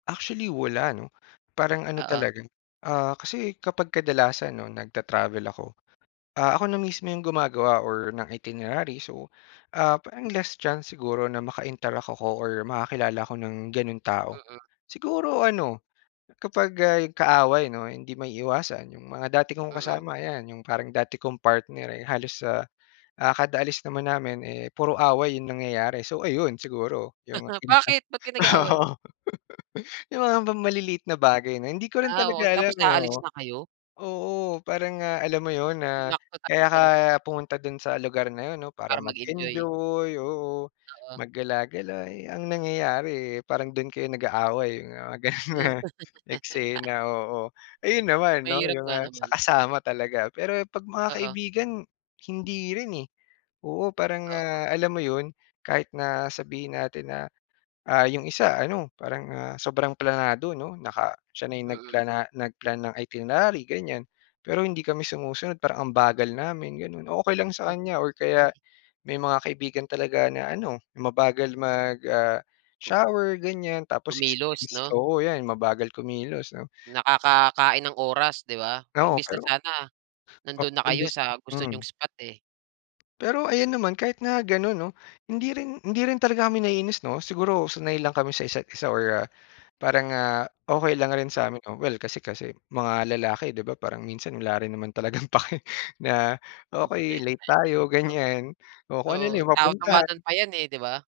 Actually, wala ano parang ano Oo. talaga, ah, kasi kapag kadalasan 'no nagta-travel ako, ah, ako na mismo yung gumagawa or ng itinerary so, ah, parang less chance siguro na maka-interact ako or makakilala ako ng ganun tao. Mm. Siguro ano kapag, ah, yung kaaway 'no hindi maiiwasan yung mga dati kong Mm. kasama yan yung parang dati kong partner eh halos sa, ah, kada alis naman namin eh puro away yung nangyayari so ayun siguro yung init ng, Bakit, ba't kayo oo. nag-aaway? Yung mga bang maliliit na bagay na hindi ko rin Ah, talaga oo, tapos alam eh aalis oo. na kayo? Oo parang nga alam mo yun na Sinakto kaya talaga ka 'no. pumunta dun sa lugar na yun 'no para Para mag-enjoy. mag-enjoy, oo Oo. mag gala-gala eh ang nangyayari eh parang dun kayo nag-aaway mga ganun na eksena oo. Ayun naman 'no Mahirap yung nga sa naman. kasama talaga, pero pag mga Oo. kaibigan hindi rin eh, oo parang Oo. nga alam mo yun kahit na sabihin natin na, ah, yung isa ano parang ah, sobrang planado 'no, naka siya na yung Mm. nagplana nagplan ng itinerary ganyan pero hindi kami sumusunod parang ang bagal namin ganun, okey lang sa Mm, kanya or okey. kaya may mga kaibigan talaga na ano mabagal mag, ah, [unintelligible] shower ganyan tapos Kumilos, 'no. oo yan mabagal kumilos 'no. Nakakakain ng oras 'di ba, Oo imbes na pero sana nandun oo na kayo imbis sa gusto niyong hmm. spot eh. Pero ayun naman kahit na ganun 'no, hindi rin hindi rin talaga kami naiinis 'no, siguro sanay lang kami sa isa't-isa or parang, ah, okey lang rin Hmm. sa'min oh well kasi kasi mga lalaki di ba parang minsan wala rin naman talagang pake na, okey late tayo Totoo. ganyan o kung ano lang Oo, yung taw tawanan mapuntahan. pa yan, eh, 'di ba.